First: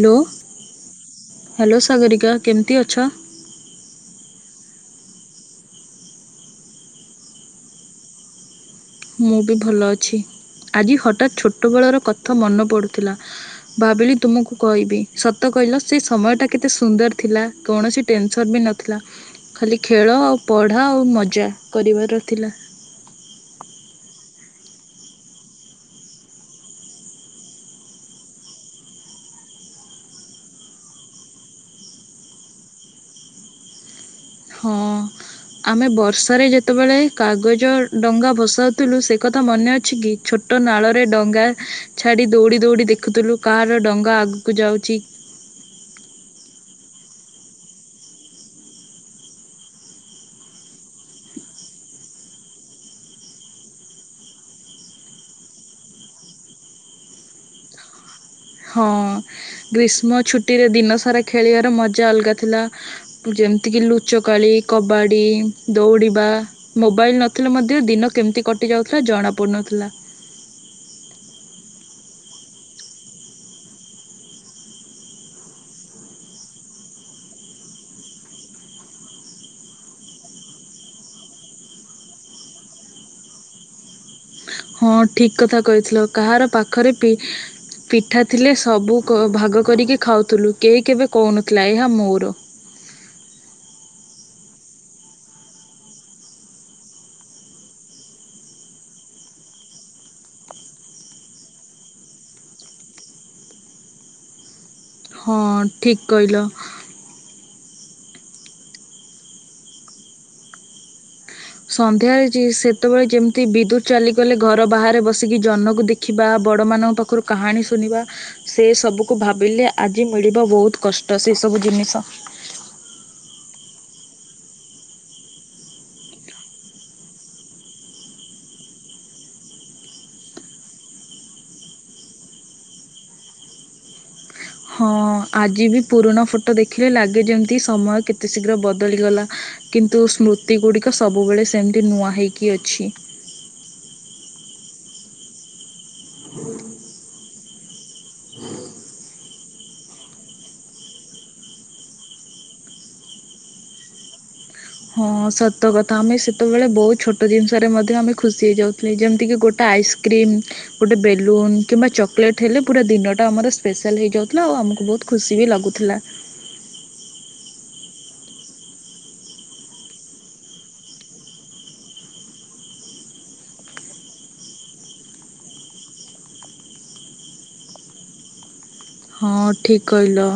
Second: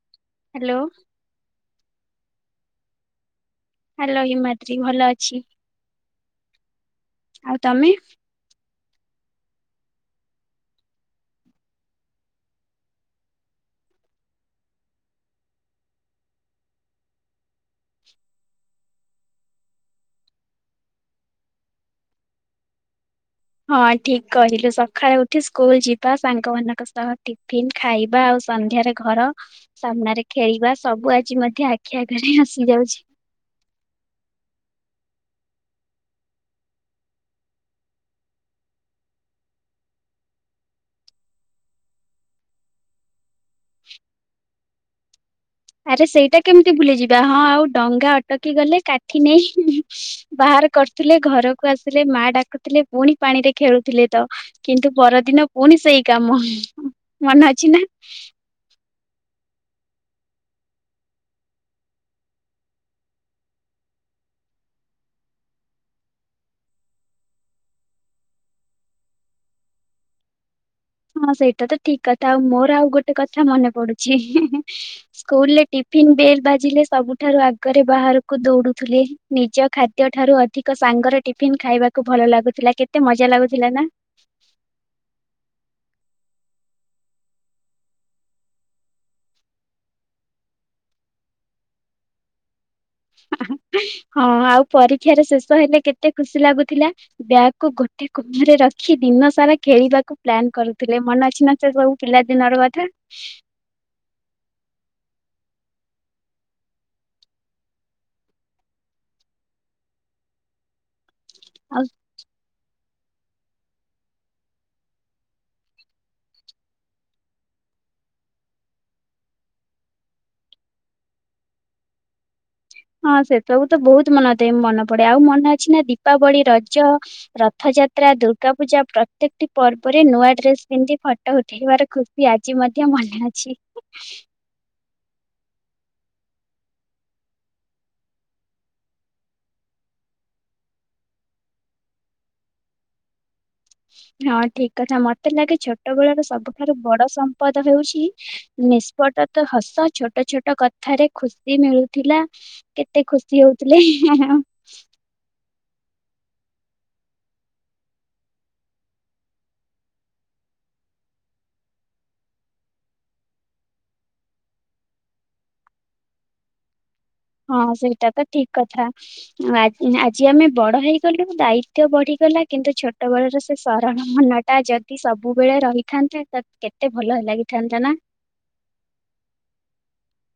Hello hello Sagarika. କେମିତି ଅଛ। Hello Himadri ଭଲ ଅଛି ଆଉ ତମେ। ମୁଁ ବି ଭଲ ଅଛି। ଆଜି ହଠାତ୍ ଛୋଟ ବେଳର କଥା ମନେ ପଡୁଥିଲା। ଭାବିଲି ତୁମକୁ କହିବି। ସତ କହିଲ ସେ ସମୟଟା କେତେ ସୁନ୍ଦର ଥିଲା। କୌଣସି ଟେନସନ୍ ବି ନଥିଲା ଖାଲି ଖେଳ ଆଉ ପଢା ଆଉ ମଜା କରିବାର ଥିଲା। ହଁ ଠିକ କହିଲୁ ସକାଳେ ଉଠି ସ୍କୁଲ ଯିବା ସାଙ୍ଗ ମାନଙ୍କ ସହ ଟିଫିନ୍ ଖାଇବା ଆଉ ସନ୍ଧ୍ୟାରେ ଘର ସାମ୍ନାରେ ଖେଳିବା ସବୁ ଆଜି ମଧ୍ୟ ଆଖି ଆଗରେ ଆସି ଯାଉଛି। ହଁ ଆମେ ବର୍ଷାରେ ଯେତେବେଳେ କାଗଜ ଡଙ୍ଗା ଭସାଉଥିଲୁ ସେ କଥା ମନେ ଅଛି କି ଛୋଟ ନାଳରେ ଡଙ୍ଗା ଛାଡି ଦୌଡି ଦୌଡି ଦେଖୁଥିଲୁ। କାର ଡଙ୍ଗା ଆଗ କୁ ଯାଉଛି। ଆରେ ସେଇଟା କେମିତି ଭୁଲିଯିବା। ହଁ ଆଉ ଡଙ୍ଗା ଅଟକି ଗଲେ କାଠି ନେଇ ବାହାର କରୁଥିଲେ ଘରକୁ ଆସିଲେ ମା ଡାକୁଥିଲେ ପୁଣି ପାଣିରେ ଖେଳୁଥିଲେ ତ କିନ୍ତୁ ପରଦିନ ପୁଣି ସେଇ କାମ ମନେ ଅଛି ନା। ହଁ ଗ୍ରୀଷ୍ମ ଛୁଟିରେ ଦିନସାରା ଖେଳିବାର ମଜା ଅଲଗା ଥିଲା। ଯେମିତିକି ଲୁଚକାଳି କବାଡି ଦୌଡିବା ମୋବାଇଲ ନଥିଲେ ମଧ୍ୟ ଦିନ କେମିତି କଟିଯାଉଥିଲା ଜଣା ପଡୁନଥିଲା। ହଁ ସେଇଟା ତ ଠିକ କଥା। ଆଉ ମୋର ଆଉ ଗୋଟେ କଥା ମନେ ପଡୁଛି। ହିଁ ହିଁ ସ୍କୁଲରେ ଟିଫିନ ବେଲ ବାଜିଲେ ସବୁଠାରୁ ଆଗରେ ବାହାରକୁ ଦୌଡୁଥିଲେ। ନିଜ ଖାଦ୍ୟ ଠାରୁ ଅଧିକ ସାଙ୍ଗରେ ଟିଫିନ ଖାଇବାକୁ ଭଲ ଲାଗୁଥିଲା କେତେ ମଜା ଲାଗୁଥିଲା ନା। ହଁ ଠିକ୍ କଥା କହିଥିଲ। କାହାର ପାଖରେ ପି ପିଠା ଥିଲେ ସବୁ ଭାଗ କରିକି ଖାଉଥିଲୁ କେହି କେବେ କହୁନଥିଲା ଏହା ମୋର। ହଁ ଆଉ ପରୀକ୍ଷାରେ ଶେଷ ହେଲେ କେତେ ଖୁସି ଲାଗୁଥିଲା। ବ୍ୟାଗକୁୁ ଗୋଟେ କୁଣରେ ରଖି ଦିନ ସାରା ଖେଳିବାକୁ ପ୍ଲାନ୍ କରୁଥିଲେ। ମନେ ଅଛି ନା ସବୁ ପିଲା ଦିନର କଥା। ହଁ ଠିକ୍ କହିଲ। ଆଉ ସନ୍ଧ୍ୟାରେ ଯି ସେ ସେତେବେଳେ ଯେମିତି ବିଦ୍ୟୁତ୍ ଚାଲିଗଲେ ଘର ବାହାରେ ବସିକି ଜହ୍ନକୁ ଦେଖିବା ବଡମାନଙ୍କ ପାଖରୁ କାହାଣୀ ଶୁଣିବା ସେ ସବୁକୁ ଭାବିଲେ ଆଜି ମିଳିବ ବହୁତ କଷ୍ଟ ସେସବୁ ଜିନିଷ। ହଁ ସେ ସବୁ ତ ବହୁତ ମନ ଦିଏ ମନେ ପଡେ। ଆଉ ମନେ ଅଛି ନା ଦୀପାବଳି, ରଜ, ରଥଯାତ୍ରା, ଦୁର୍ଗାପୂଜା ପ୍ରତ୍ୟେକଟି ପର୍ବରେ ନୂଆ ଡ୍ରେସ ପିନ୍ଧି ଫଟୋ ଉଠେଇବାର ଖୁସି ଆଜି ମଧ୍ୟ ମନେ ଅଛି। ହଁ ଆଜି ବି ପୁରୁଣା ଫଟୋ ଦେଖିଲେ ଲାଗେ ଯେମିତି ସମୟ କେତେ ଶୀଘ୍ର ବଦଳିଗଲା କିନ୍ତୁ ସ୍ମୃତି ଗୁଡିକ ସବୁବେଳେ ସେମିତି ନୂଆ ହେଇକି ଅଛି। ହଁ ଠିକ୍ କଥା ମୋତେ ଲାଗେ ଛୋଟ ବେଳର ସବୁଠାରୁ ବଡ ସମ୍ପଦ ହେଉଛି ନିଷ୍ପଟ ତ ହସ ଛୋଟ ଛୋଟ କଥାରେ ଖୁସି ମିଳୁଥିଲା କେତେ ଖୁସି ହଉଥିଲେ। ହଁ ସତ। ତ କଥା ଆମେ ସେତେବେଳେ ବହୁତ ଛୋଟ ଜିନିଷରେ ମଧ୍ୟ ଆମେ ଖୁସି ହେଇଯାଉଥିଲେ। ଯେମିତିକି ଗୋଟେ ଆଇସ୍କ୍ରିମ୍ ଗୋଟେ ବେଲୁନ କିମ୍ବା ଚକୋଲେଟ୍ ହେଲେ ପୁରା ଦିନଟା ଆମର ସ୍ପେଶାଲ ହେଇଯାଉଥିଲା ଆଉ ଆମକୁ ବହୁତ ଖୁସି ବି ଲାଗୁଥିଲା। ହଁ ସେଇଟା ତ ଠିକ୍ କଥା ଆଜି ଆମେ ବଡ ହେଇଗଲୁ ଦାୟିତ୍ବ ବଢିଗଲା କିନ୍ତୁ ଛୋଟ ବେଳର ସେ ସରଳ ମନ ଟା ଯଦି ସବୁବେଳେ ରହିଥାନ୍ତା କେତେ ଭଲ ଲାଗିଥାନ୍ତା ନା। ହଁ ଠିକ୍ କହିଲ।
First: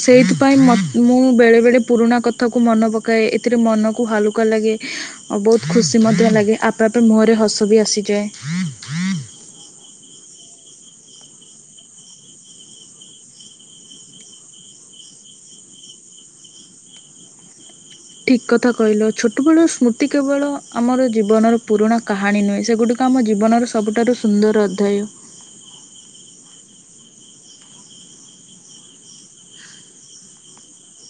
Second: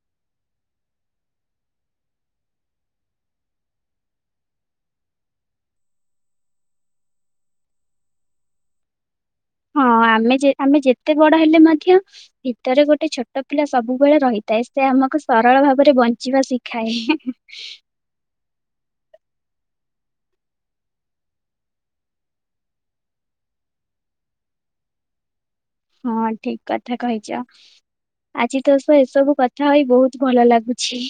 ସେଇଥିପାଇଁ ମୋତେ ମୁଁ ବେଳେ ବଳେ ପୁରୁଣା କଥାକୁ ମନେ ପକାଏ। ଏଥିରେ ମନକୁ ହାଲୁକା ଲାଗେ ଆ ବହୁତ ଖୁସି ମଧ୍ୟ ଲାଗେ। ଆପେ ଆପେ ମୁହଁରେ ହସ ବି ଆସିଯାଏ। ହଁ ଆମେ ଆମେ ଯେତେ ବଡ ହେଲେ ମଧ୍ୟ ଭିତରେ ଗୋଟେ ଛୋଟ ପିଲା ସବୁବେଳେ ରହିଥାଏ। ସେ ଆମକୁ ସରଳ ଭାବରେ ବଞ୍ଚିବା ଶିଖାଏ। ଠିକ୍ କଥା କହିଲ। ଛୋଟବେଳ ସ୍ମୃତି କେବଳ ଆମର ଜୀବନର ପୁରୁଣା କାହାଣୀ ନୁହେଁ ସେଗୁଡଡିକ ଆମ ଜୀବନର ସବୁଠାରୁ ସୁନ୍ଦର ଅଧ୍ୟାୟ। ହଁ ଠିକ୍ କଥା କହିଛ। ଆଜି ତ ସ ଏସବୁ କଥା ହୋଇ ବହୁତ ଭଲ ଲାଗୁଛି।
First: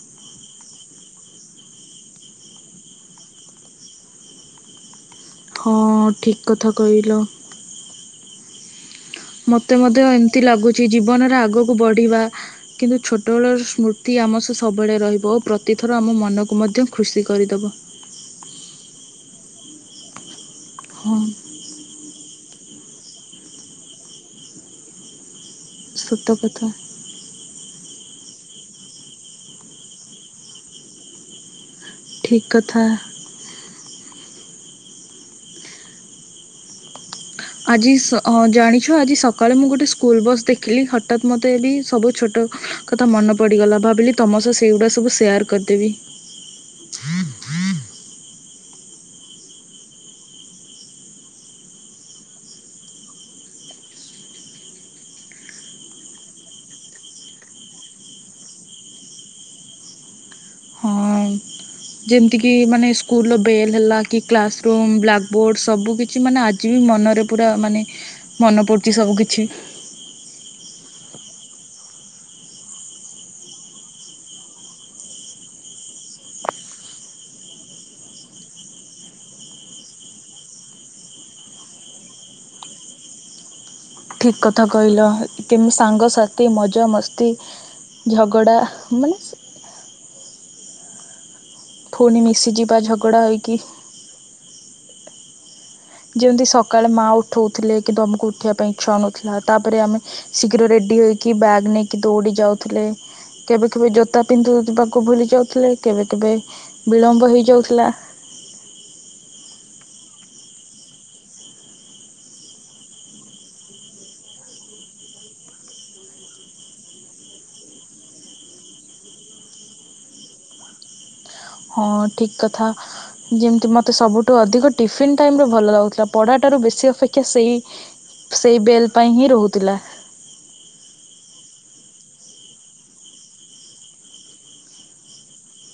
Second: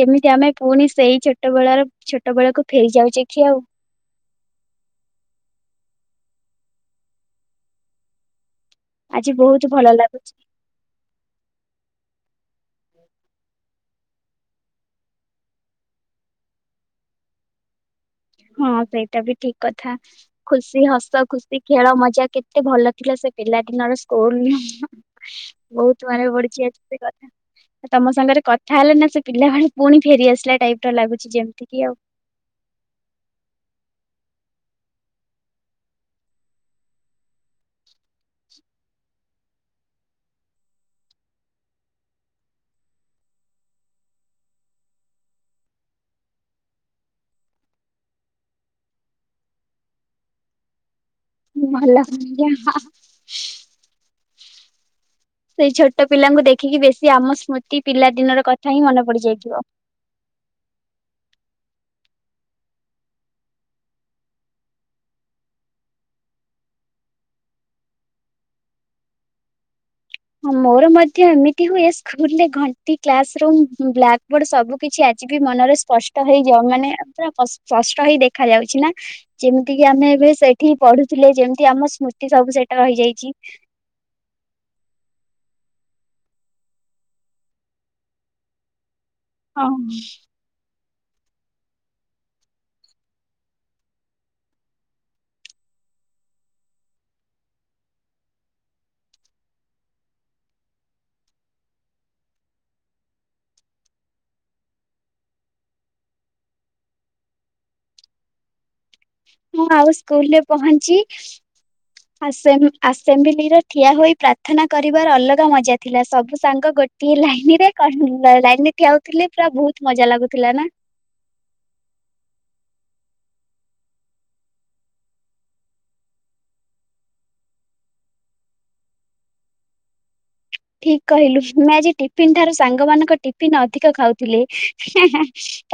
ଯେମିତି ଆମେ ପୁଣି ସେଇ ଛୋଟ ବେଳର ଛୋଟ ବେଳକୁ ଫେରି ଯାଉଛେ କି ଆଉ। ହଁ ଠିକ୍ କଥା କହିଲ। ଆଜି ବହୁତ ମୋତେ ଭଲ ମଧ୍ୟ ଏମତି ଲାଗୁଛି ଜୀବନରେ ଆଗକୁ ବଢିବା। କିନ୍ତୁ ଛୋଟବେଳର ସ୍ମୃତି ଆମ ସହ ସବୁବେଳେ ରହିବ ଓ ପ୍ରତିଥର ଆମ ମନକୁ ମଧ୍ୟ ଖୁସି କରିଦେବ। ହଁ ସେଇଟା ବି ଠିକ୍ କଥା। ଖୁସି ହଁ ହସ ଖୁସି ଖେଳ ମଜା। ପୂଜା କେତେ ଭଲ ଥିଲା ସେ ପିଲା ଦିନର ସ୍କୁଲ। ବହୁତ ମନେ ସତ କଥା ପଡୁଚି ଆଜି ସେ କଥା। ତମ ସାଙ୍ଗରେ କଥା ହେଲେ ନା ସେ ପିଲାବେଳେ ପୁଣି ଫେରିଆସିଲା ଟାଇପ୍ ର ଲାଗୁଛି ଯେମିତିକି ଆଉ। ଠିକ୍ କଥା। ଆଜି ସ ଅ-ଜାଣିଛ ଆଜି ସକାଳେ ମୁଁ ଗୋଟେ ସ୍କୁଲ ବସ୍ ଦେଖିଲି ହଠାତ୍ ମୋତେ ବି ଏ ସବୁ ଛୋଟ କଥା ମନେ ପଡିଗଲା ଭାବିଲି ତମ ସହ ସେଇଗୁଡା ସବୁ ସେୟାର କରିଦେବି ମଲା ଯା ସେଇ ଛୋଟ ପିଲାଙ୍କୁ ଦେଖିକି ବେଶୀ ଆମ ସ୍ମୃତି ପିଲା ଦିନର କଥା ହିଁ ମନେ ପଡି ଯାଇଥିବ ହଁ ଯେମିତିକି ମାନେ ସ୍କୁଲର ବେଲ୍ ହେଲା କି କ୍ଲାସରୁୁମ୍ ବ୍ଲାକ୍ ବୋର୍ଡ଼ ସବୁକିଛି ମାନେ ଆଜି ବି ମନରେ ପୁରା ମାନେ ମନ ପଡ଼ୁଛି ସବୁ କିିଛି ହଁ ମୋର ମଧ୍ୟ ଏମିତି ହୁଏ ସ୍କୁଲରେ ଘଣ୍ଟି କ୍ଲାସ ରୁମ ବ୍ଲାକ୍ ବୋର୍ଡ ସବୁ କିଛି ଆଜି ବି ମନରେ ସ୍ପଷ୍ଟ ହେଇଯାଉ ମାନେ ପୁର ସ୍ପଷ୍ଟ ହେଇ ଦେଖା ଯାଉଛି ନା ଯେମିତିକି ଆମେ ଏବେ ସେଠି ପଢୁଥିଲେ ଯେମିତି ଆମ ସ୍ମୃତି ସବୁ ସେଟା ରହିଯାଇଛି ଠିକ୍ କଥା କହିଲ କେମିତି ସାଙ୍ଗସାଥି ମଜା ମସ୍ତି ଝଗଡ଼ା ମାନେ ହଁ ପୁଣି ମିଶିଯିବା ଝଗଡ଼ା ହୋଇକି ଯେମିତି ସକାଳେ ମା ଉଠଉଥିଲେ କିନ୍ତୁ ଆମକୁ ଉଠିବା ପାଇଁ ଇଚ୍ଛା ନଥିଲା ତାପରେ ଆମେ ଶୀଘ୍ର ରେଡି ହେକି ବ୍ୟାଗ୍ ନେଇକି ଦୌଡି ଯାଉଥିଲେ କେବେ କେବେ ଜୋତା ପିନ୍ଧିବାକୁ ଭୁଲି ଯାଉଥିଲେ କେବେ କେବେ ବିଳମ୍ବ ହେଇଯାଉଥିଲା ମୁଁ ଆଉ ସ୍କୁଲରେ ପହଞ୍ଚି ଆସେମ୍ବ ଆସେମ୍ବଲି ରେ ଠିଆ ହୋଇ ପ୍ରାର୍ଥନା କରିବାର ଅଲଗା ମଜା ଥିଲା ସବୁ ସାଙ୍ଗ ଗୋଟିଏ ଲାଇନରେ କ ଲାଇନ ରେ ଠିଆ ହଉଥିଲେ ପୁରା ବହୁତ ମଜା ଲାଗୁଥିଲା ନା ହଁ ଠିକ କଥା ଯେମିତି ମୋତେ ସବୁଠୁ ଅଧିକ ଟିଫିନ ଟାଇମରେ ଭଲ ଲାଗୁଥିଲା ପଢାଟାରୁ ବେଶୀ ଅପେକ୍ଷା ସେଇ ସେଇ ବେଲ୍ ପାଇଁ ହିଁ ରହୁଥିଲା ଠିକ କହିଲୁ ମୁଁ ଆଜି ଟିଫିନ ଠାରୁ ସାଙ୍ଗ ମାନଙ୍କ ଟିଫିନ ଅଧିକ ଖାଉଥିଲି ହେ ହେ ହେ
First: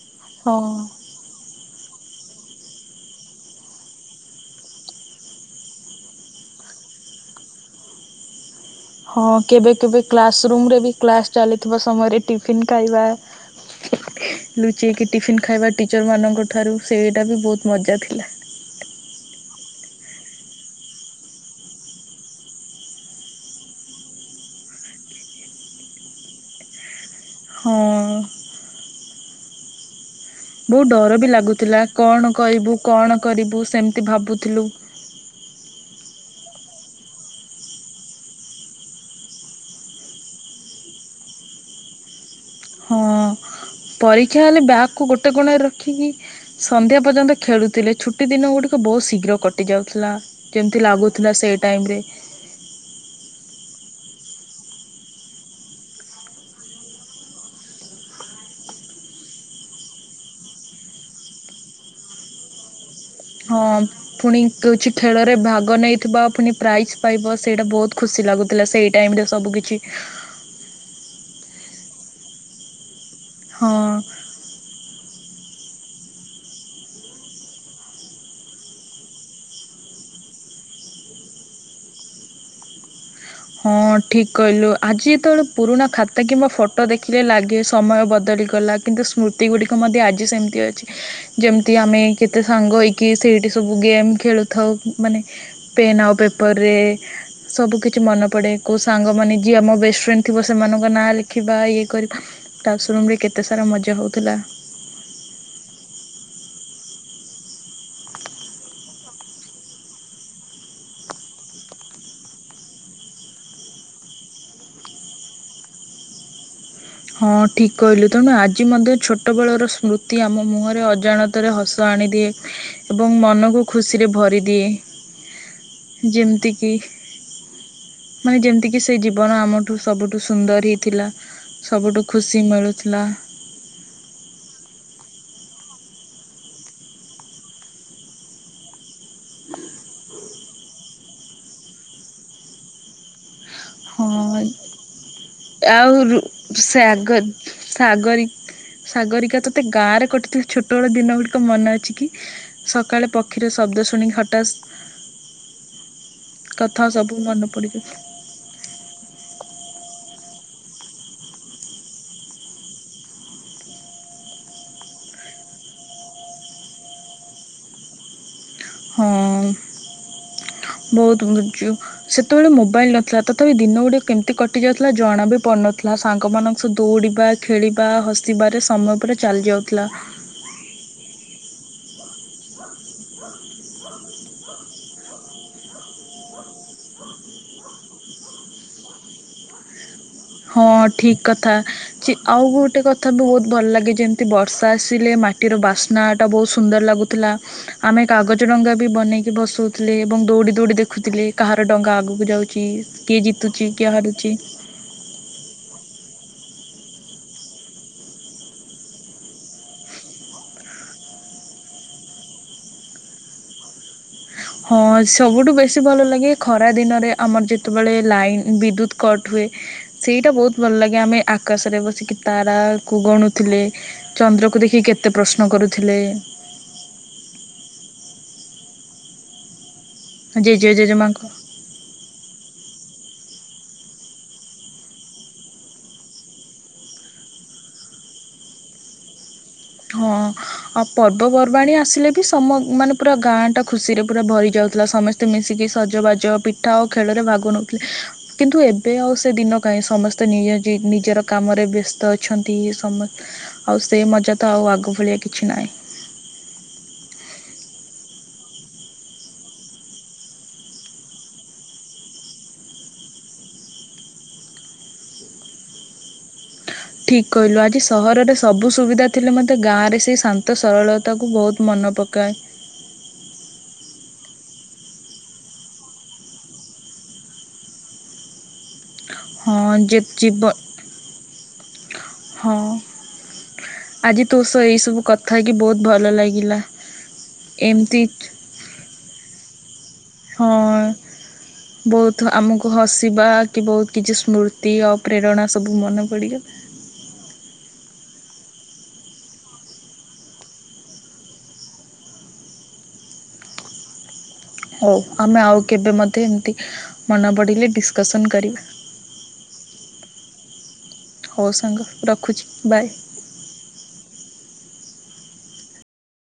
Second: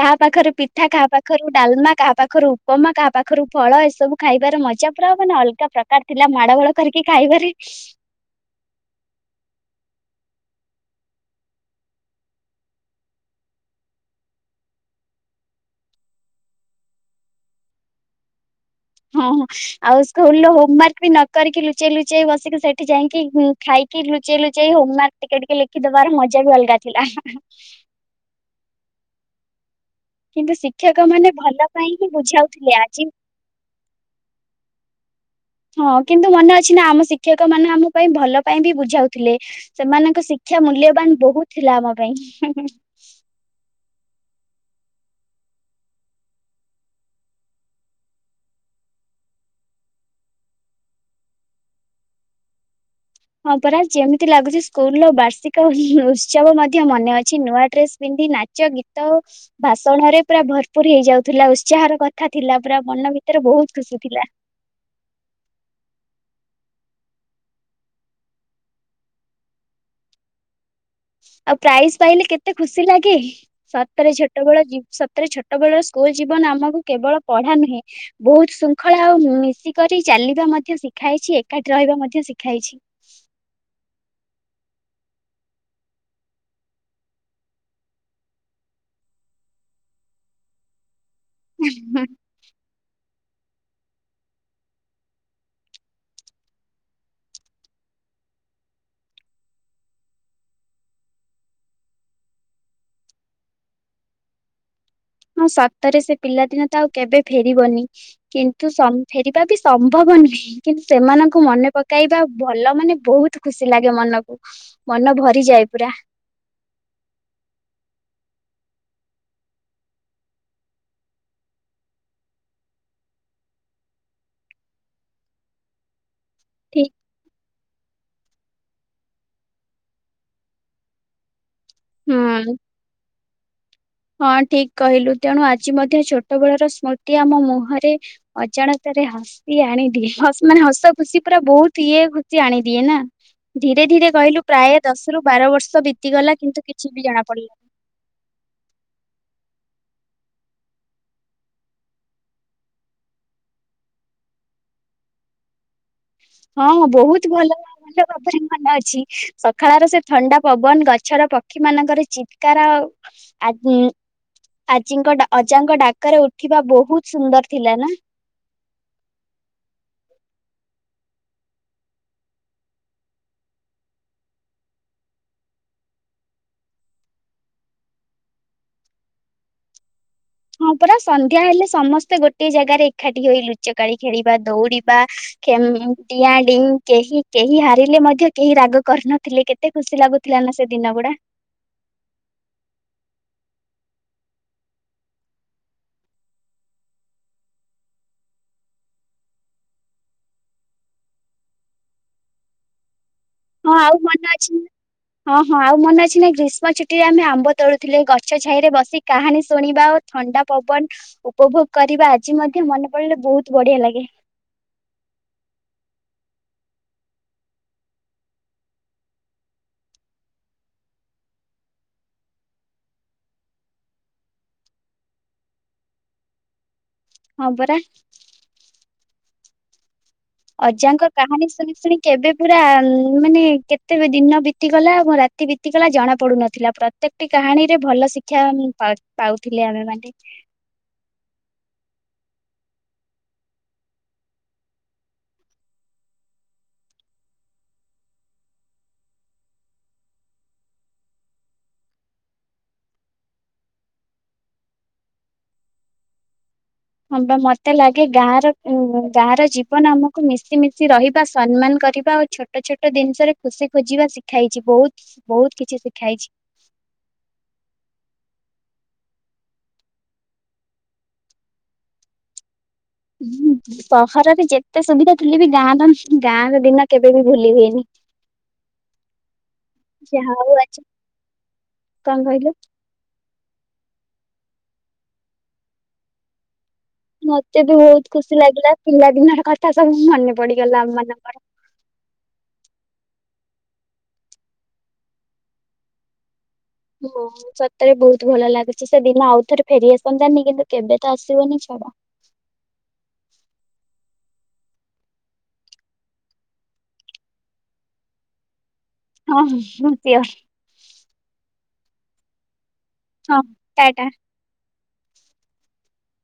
କାହା ପାଖରେ ହଁ। ପିଠା କାହା ପାଖରୁ ଡାଲମା କାହା ପାଖରୁ ଉପମା କାହା ପାଖରୁ ଫଳ ଏସବୁ ଖାଇବାର ମଜା ପୁରା ମାନେ ଅଲଗା ପ୍ରକାର ଥିଲା ମାଡ ଗୋଳ କରିକି ଖାଇବାରେ ହଁ କେବେ କେବେ କ୍ଲାସ ରୁମ୍ ରେ ବି କ୍ଲାସ୍ ଚାଲିଥିବା ସମୟରେ ଟିଫିନ୍ ଖାଇବା ଲୁଚେଇକି ଟିଫିନ୍ ଖାଇବା ଟିଚର୍ ମାନଙ୍କ ଠାରୁ ସେଇଟା ବି ବହୁତ ମଜା ଥିଲା। ହଁ ହଁ ଆଉ ସ୍କୁଲ ହୋମୱାର୍କ ବି ନକିରିକି ଲୁଚେଇ ଲୁଚେଇ ବସିକି ସେଠି ଯାଇଁକି ଖାଇକି ଲୁଚେଇ ଲୁଚେଇ ହୋମୱାର୍କ ଟିକେ ଟିକେ ଲେଖିଦବାର ମଜା ବି ଅଲଗା ଥିଲା। ହଁ। କିନ୍ତୁ ବହୁତ ଶିକ୍ଷକ ଡର ମାନେ ବି ଭଲ ଲାଗୁଥିଲା ପାଇଁ ହିଁ କଣ କହିବୁ ବୁଝାଉଥିଲେ ଆଜି କଣ କରିବୁ ସେମିତି ଭାବୁଥିଲୁ। ହଁ କିନ୍ତୁ ମନେ ଅଛି ନା ଆମ ଶିକ୍ଷକ ମାନେ ଆମ ପାଇଁ ଭଲ ପାଇଁ ବି ବୁଝାଉଥିଲେ ସେମାନଙ୍କ ଶିକ୍ଷା ମୂଲ୍ୟବାନ ବହୁତ ଥିଲା ଆମ ପାଇଁ। ହଁ ପରୀକ୍ଷା ହେଲେ ବ୍ୟାଗ୍ କୁ ଗୋଟେ କୋଣରେ ରଖିକି ସନ୍ଧ୍ୟା ପର୍ଯ୍ୟନ୍ତ ଖେଳୁଥିଲେ ଛୁଟି ଦିନ ଗୁଡ଼ିକ ବହୁତ ଶୀଘ୍ର କଟିଯାଉଥିଲା ଯେମିତି ଲାଗୁଥିଲା ସେଇ ଟାଇମ୍ ରେ। ହଁ ପରା ଯେମିତି ଲାଗୁଛି ସ୍କୁଲ ର ବାର୍ଷିକ ଉତ୍ସବ ମଧ୍ୟ ମନେ ଅଛି ନୂଆ ଡ୍ରେସ ପିନ୍ଧି ନାଚ ଗୀତ ଓ ଭାଷଣରେ ପୁରା ଭରପୁର ହେଇଯାଉଥିଲା ଉତ୍ସାହର କଥା ଥିଲା ପୁରା ମନ ଭି ହଁ ପୁଣି ପୁଚି ଖେଳରେ ଭାଗ ନେଇଥିବା ଫୁନି ପ୍ରାଇଜ୍ ପାଇବ ସେଇଟା ବହୁତ ଖୁସି ଲାଗୁଥିଲା ସେଇ ଟାଇମରେ ସବୁ କିିଛି। ଆଉ ପ୍ରାଇଜ୍ ପାଇଲେ କେତେ ଖୁସି ଲାଗ କି ହଁ ସତରେ ଛୋଟ ବେଳ ଜି ସ ରେ ଛୋଟ ବେଳର ସ୍କୁଲ ଜୀବନ ଆମକୁ କେବଳ ପଢା ନୁହେଁ ବହୁତ ଶୃଙ୍ଖଳା ଆଉ ମିଶିକରି ଚାଲିବା ମଧ୍ୟ ଶିଖାଇଛି ଏକାଠି ରହିବା ମଧ୍ୟ ଶିଖାଇଛି। ହଁ ଠିକ୍ କହିଲୁ ଆଜି ଯେତେବେଳେ ପୁରୁଣା ଖାତା କିମ୍ବା ଫଟୋ ଦେଖିଲେ ଲାଗେ ସମୟ ବଦଳିଗଲା କିନ୍ତୁ ସ୍ମୃତି ଗୁଡ଼ିକ ମଧ୍ୟ ଆଜି ସେମିତି ଅଛି। ଯେମିତି ଆମେ କେତେ ସାଙ୍ଗ ହେଇକି ସେଇଠି ସବୁ ଗେମ୍ ଖେଳୁଥାଉ ମାନେ ପେନ୍ ଆଉ ପେପରରେ ସବୁ କିଛି ମନ ପଡ଼େ କୋଉ ସାଙ୍ଗମାନେ ଯିଏ ଆମ ବେଷ୍ଟଫ୍ରେଣ୍ଡ ଥିବ ସେମାନଙ୍କ ନାଁ ଲେଖିବା ଇଏ କରିବା କ୍ଲାସରୁୁମ୍ ରେ କେତେ ସାରା ମଜା ହେଉଥିଲା। ହଁ ସତରେ ସେ ପିଲାଦିନ ତ ଆଉ କେବେ ଫେରିବନି କିନ୍ତୁ ସ ଫେରିବା ବି ସମ୍ଭବ ନୁହେଁ କିନ୍ତୁ ସେମାନଙ୍କୁ ମନେ ପକାଇବା ଭଲ ମାନେ ବହୁତ ଖୁସି ଲାଗେ ମନକୁ ମନ ଭରିଯାଏ ପୁରା। ହଁ ଠିକ କହିଲୁ ତେଣୁ ଆଜି ମଧ୍ୟ ଛୋଟବେଳର ସ୍ମୃତି ଆମ ମୁହଁରେ ଅଜାଣତରେ ହସ ଆଣିଦିଏ ଏବଂ ମନକୁ ଖୁସିରେ ଭରିଦିଏ। ଯେମିତି କି ଠିକ୍ ମାନେ ଯେମିତିକି ସେ ଜୀବନ ଆମଠୁ ସବୁଠୁ ସୁନ୍ଦର ହିଁ ଥିଲା ସବୁଠୁ ଖୁସି ହୁଁ। ମିଳୁଥିଲା ହଁ ଠିକ୍ କହିଲୁ ତେଣୁ ଆଜି ମଧ୍ୟ ଛୋଟ ବଳର ସ୍ମୃତି ଆମ ମୁହଁରେ ଅଜାଣତରେ ହସି ଆଣିଦିଏ ମାନେ ହସ ଖୁସି ପୁରା ବହୁତ ଇଏ ଖୁସି ଆଣିଦିଏ ନା ଧୀରେ ଧୀରେ କହିଲୁ ହଁ ପ୍ରାୟ ଦଶ ବାର ବର୍ଷ ବିତିଗଲା କିନ୍ତୁ କିଛି ବି ଜଣା ସାଗଦ ପଡିଲାନି। ସାଗର ସାଗରିକା ତତେ କାର ଗୋଟେ ତୋ ଛୋଟବେଳ ଦିନ ଗୁଡ଼ିକ ମନେ ଅଛି କି ସକାଳେ ପକ୍ଷୀର ଶବ୍ଦ ଶୁଣିକି ହଠାସ୍ ହଁ ବହୁତ ଭଲ ଭଲ ଭାବରେ ମନେ ଅଛି, ସକାଳର ସେ, ଥଣ୍ଡା ପବନ, ଗଛର ପକ୍ଷୀ ମାନଙ୍କର ଚିତ୍କାର ଆଉ ଆଜି ଅଜାଙ୍କ ଡାକରେ ଉଠିବା ବହୁତ ସୁନ୍ଦର ଥିଲା ନା? ହଁ। ବହୁତ ମ କରିଚୁ, ସେତେବେଳେ ମୋବାଇଲ ନଥିଲା ତଥାପି ଦିନ ଗୁଡ଼ିକ କେମିତି କଟି ଯାଉଥିଲା ଜଣା ବି ପଡ଼ୁନଥିଲା, ସାଙ୍ଗମାନଙ୍କ ସବୁ ଦୌଡ଼ିବା ଖେଳିବା ହସିବାରେ ସମୟ ପୁରା ଚାଲିଯାଉଥିଲା। ହଁ ପୁରା ସନ୍ଧ୍ୟା ହେଲେ ସମସ୍ତେ ଗୋଟେ ଜାଗାରେ ଏକାଠି ହୋଇ ଲୁଚକାଳି ଖେଳିବା, ଦୌଡିବା ଡିଆଡିଇଁ, କେହି କେହି ହାରିଲେ ମଧ୍ୟ କେହି ରାଗ କରିନଥିଲେ କେତେ ଖୁସି ଲାଗୁଥି। ହଁ ଠିକ କଥା, ଯେ ଆଉ ଗୋଟେ କଥା ବି ବହୁତ୍। ଭଲ ଲାଗେ ଯେମିତି ବର୍ଷା ଆସିଲେ ମାଟିର ବାସ୍ନାଟା ବହୁତ ସୁନ୍ଦର ଲାଗୁଥିଲା, ଆମେ କାଗଜ ଡଙ୍ଗା ବି ବନେଇକି ଭସଉଥିଲେ ଏବଂ ଦୌଡ଼ି ଦୌଡ଼ି ଦେଖୁଥିଲେ କାହାର ଡଙ୍ଗା ଆଗକୁ ଯାଉଛି। କିଏ ଜିତୁଛି ହଁ, କିଏ ଆଉ ମନ ହାରୁଛି ଅଛି ନା, ହଁ ହଁ ଆଉ, ମନେ ଅଛି ନା ଗ୍ରୀଷ୍ମ ଛୁଟିରେ ଆମେ ଆମ୍ବ ତୋଳୁଥିଲେ, ଗଛ ଛାଇରେ ବସି କାହାଣୀ ଶୁଣିବା ଓ ଥଣ୍ଡା ପବନ ଉପଭୋଗ କରିବା ଆଜି ମଧ୍ୟ ମନେ ପଡିଲେ ବହୁତ ବଢିଆ ଲାଗେ। ହଁ, ସବୁଠୁ ବେଶୀ ଭଲ ଲାଗେ ଖରାଦିନରେ। ଆମର ଯେତେବେଳେ ଲାଇନ୍ ବିଦ୍ୟୁତ୍ କଟ ହୁଏ, ସେଇଟା ବହୁତ ଭଲ ଲାଗେ। ଆମେ ଆକାଶରେ ବସିକି ତାରାକୁ ଗଣୁଥିଲେ, ଚନ୍ଦ୍ରକୁ ଦେଖିକି କେତେ ପ୍ରଶ୍ନ କରୁଥିଲେ ହଁ, ପରା। ଜେଜେ ଅଜାଙ୍କ ଜେଜେମାଆଙ୍କୁ କାହାଣୀ ଶୁଣି ଶୁଣି କେବେ ପୁରା, ମାନେ କେତେ ବି ଦିନ ବିତିଗଲା, ଆଉ କଣ ରାତି ବିତିଗଲା, ଜଣା ପଡୁନଥିଲା। ପ୍ରତ୍ୟେକଟି କାହାଣୀରେ ଭଲ ଶିକ୍ଷା ଆମେ ପାଉ-ପାଉ। ହଁ, ଆଉ ପର୍ବପର୍ବାଣି ଆସିଲେ ବି ସ ସମ ମାନେ ପୁରା ଗାଁଟା ଖୁସିରେ ପୁରା ଭରି ଯାଉଥିଲା। ସମସ୍ତେ ମିଶିକି ସଜବାଜ, ପିଠା ଆଉ ଖେଳରେ ଭାଗ ନଉଥିଲେ। କିନ୍ତୁ ଏବେ ଆଉ ସେ ଦିନ କାହିଁ, ସମସ୍ତେ ନିୟଜି ନିଜର କାମରେ ବ୍ୟସ୍ତ ଅଛନ୍ତି, ସମ ଆଉ ସେ ମଜା ତ ଆଉ ଆଗଭଳିଆ କିଛି ନାହିଁ। ହଁ ବା, ମତେ ଲାଗେ ଗାଁଆର ଉମ୍ ଗାଁଆର ଜୀବନ ଆମକୁ ମିଶି ମିଶି ରହିବା, ସମ୍ମାନ କରିବା ଓ ଛୋଟ ଛୋଟ ଦିନିଷରେ ଖୁସି ଖୋଜିବା ଶିଖାଇଛି। ବହୁତ ବହୁତ କିଛି ଶିଖାଇଛି। ଠିକ କହିଲୁ, ଆଜି ସହରରେ ସବୁ ସୁବିଧା ଥିଲେ ମଧ୍ୟ ଗାଁଆରେ ସେଇ ଶାନ୍ତ ସରଳତାକୁୁ ବହୁତ ମନ ପକାଏ। ଉ ସହରରେ ଯେତେ ସୁବିଧା ଥିଲେ ବି, ଗାଁଆର ଗାଁଆର ଦିନ କେବେବି ଭୁଲି ହୁଏନି। ହଁ ଯେ ଯାହା ଜୀବନ, ହଉ ଆଜି କଣ କହିଲୁ ହଁ। ଆଜି ତୋ ସହ ଏଇସବୁ କଥା ହେଇକିି ବହୁତ ଭଲ ଲାଗିଲା। ମତେ ବି ଏମିତି ବହୁତ ଖୁସି ଲାଗିଲା, ପିଲା ଦିନର କଥ ହଁ, ବହୁତ ଆମକୁ ହସିବା କି ବହୁତ କିଛି ସ୍ମୃତି ଆଉ ପ୍ରେରଣା ସବୁ ମନେ ପଡିବ। ହଁ, ସତରେ ବହୁତ ଭଲ ଲାଗୁଛି। ସେ ଦିନ ଆଉଥରେ ଫେରିଆସନ୍ତାନି କିନ୍ତୁ କେବେ ତ ଆସିବନି ଛାଡ। ହଉ, ଆମେ ଆଉ କେବେ ମଧ୍ୟ ଏମତି ମନେ ପଡ଼ିଲେ ଡିସକସନ୍ କରିବା। ହଁ ହଁ, ହଁ ସିଅର୍। ହଉ ସାଙ୍ଗ ରଖୁଛି, ବାଏ। ହଉ, ଟା ଟା।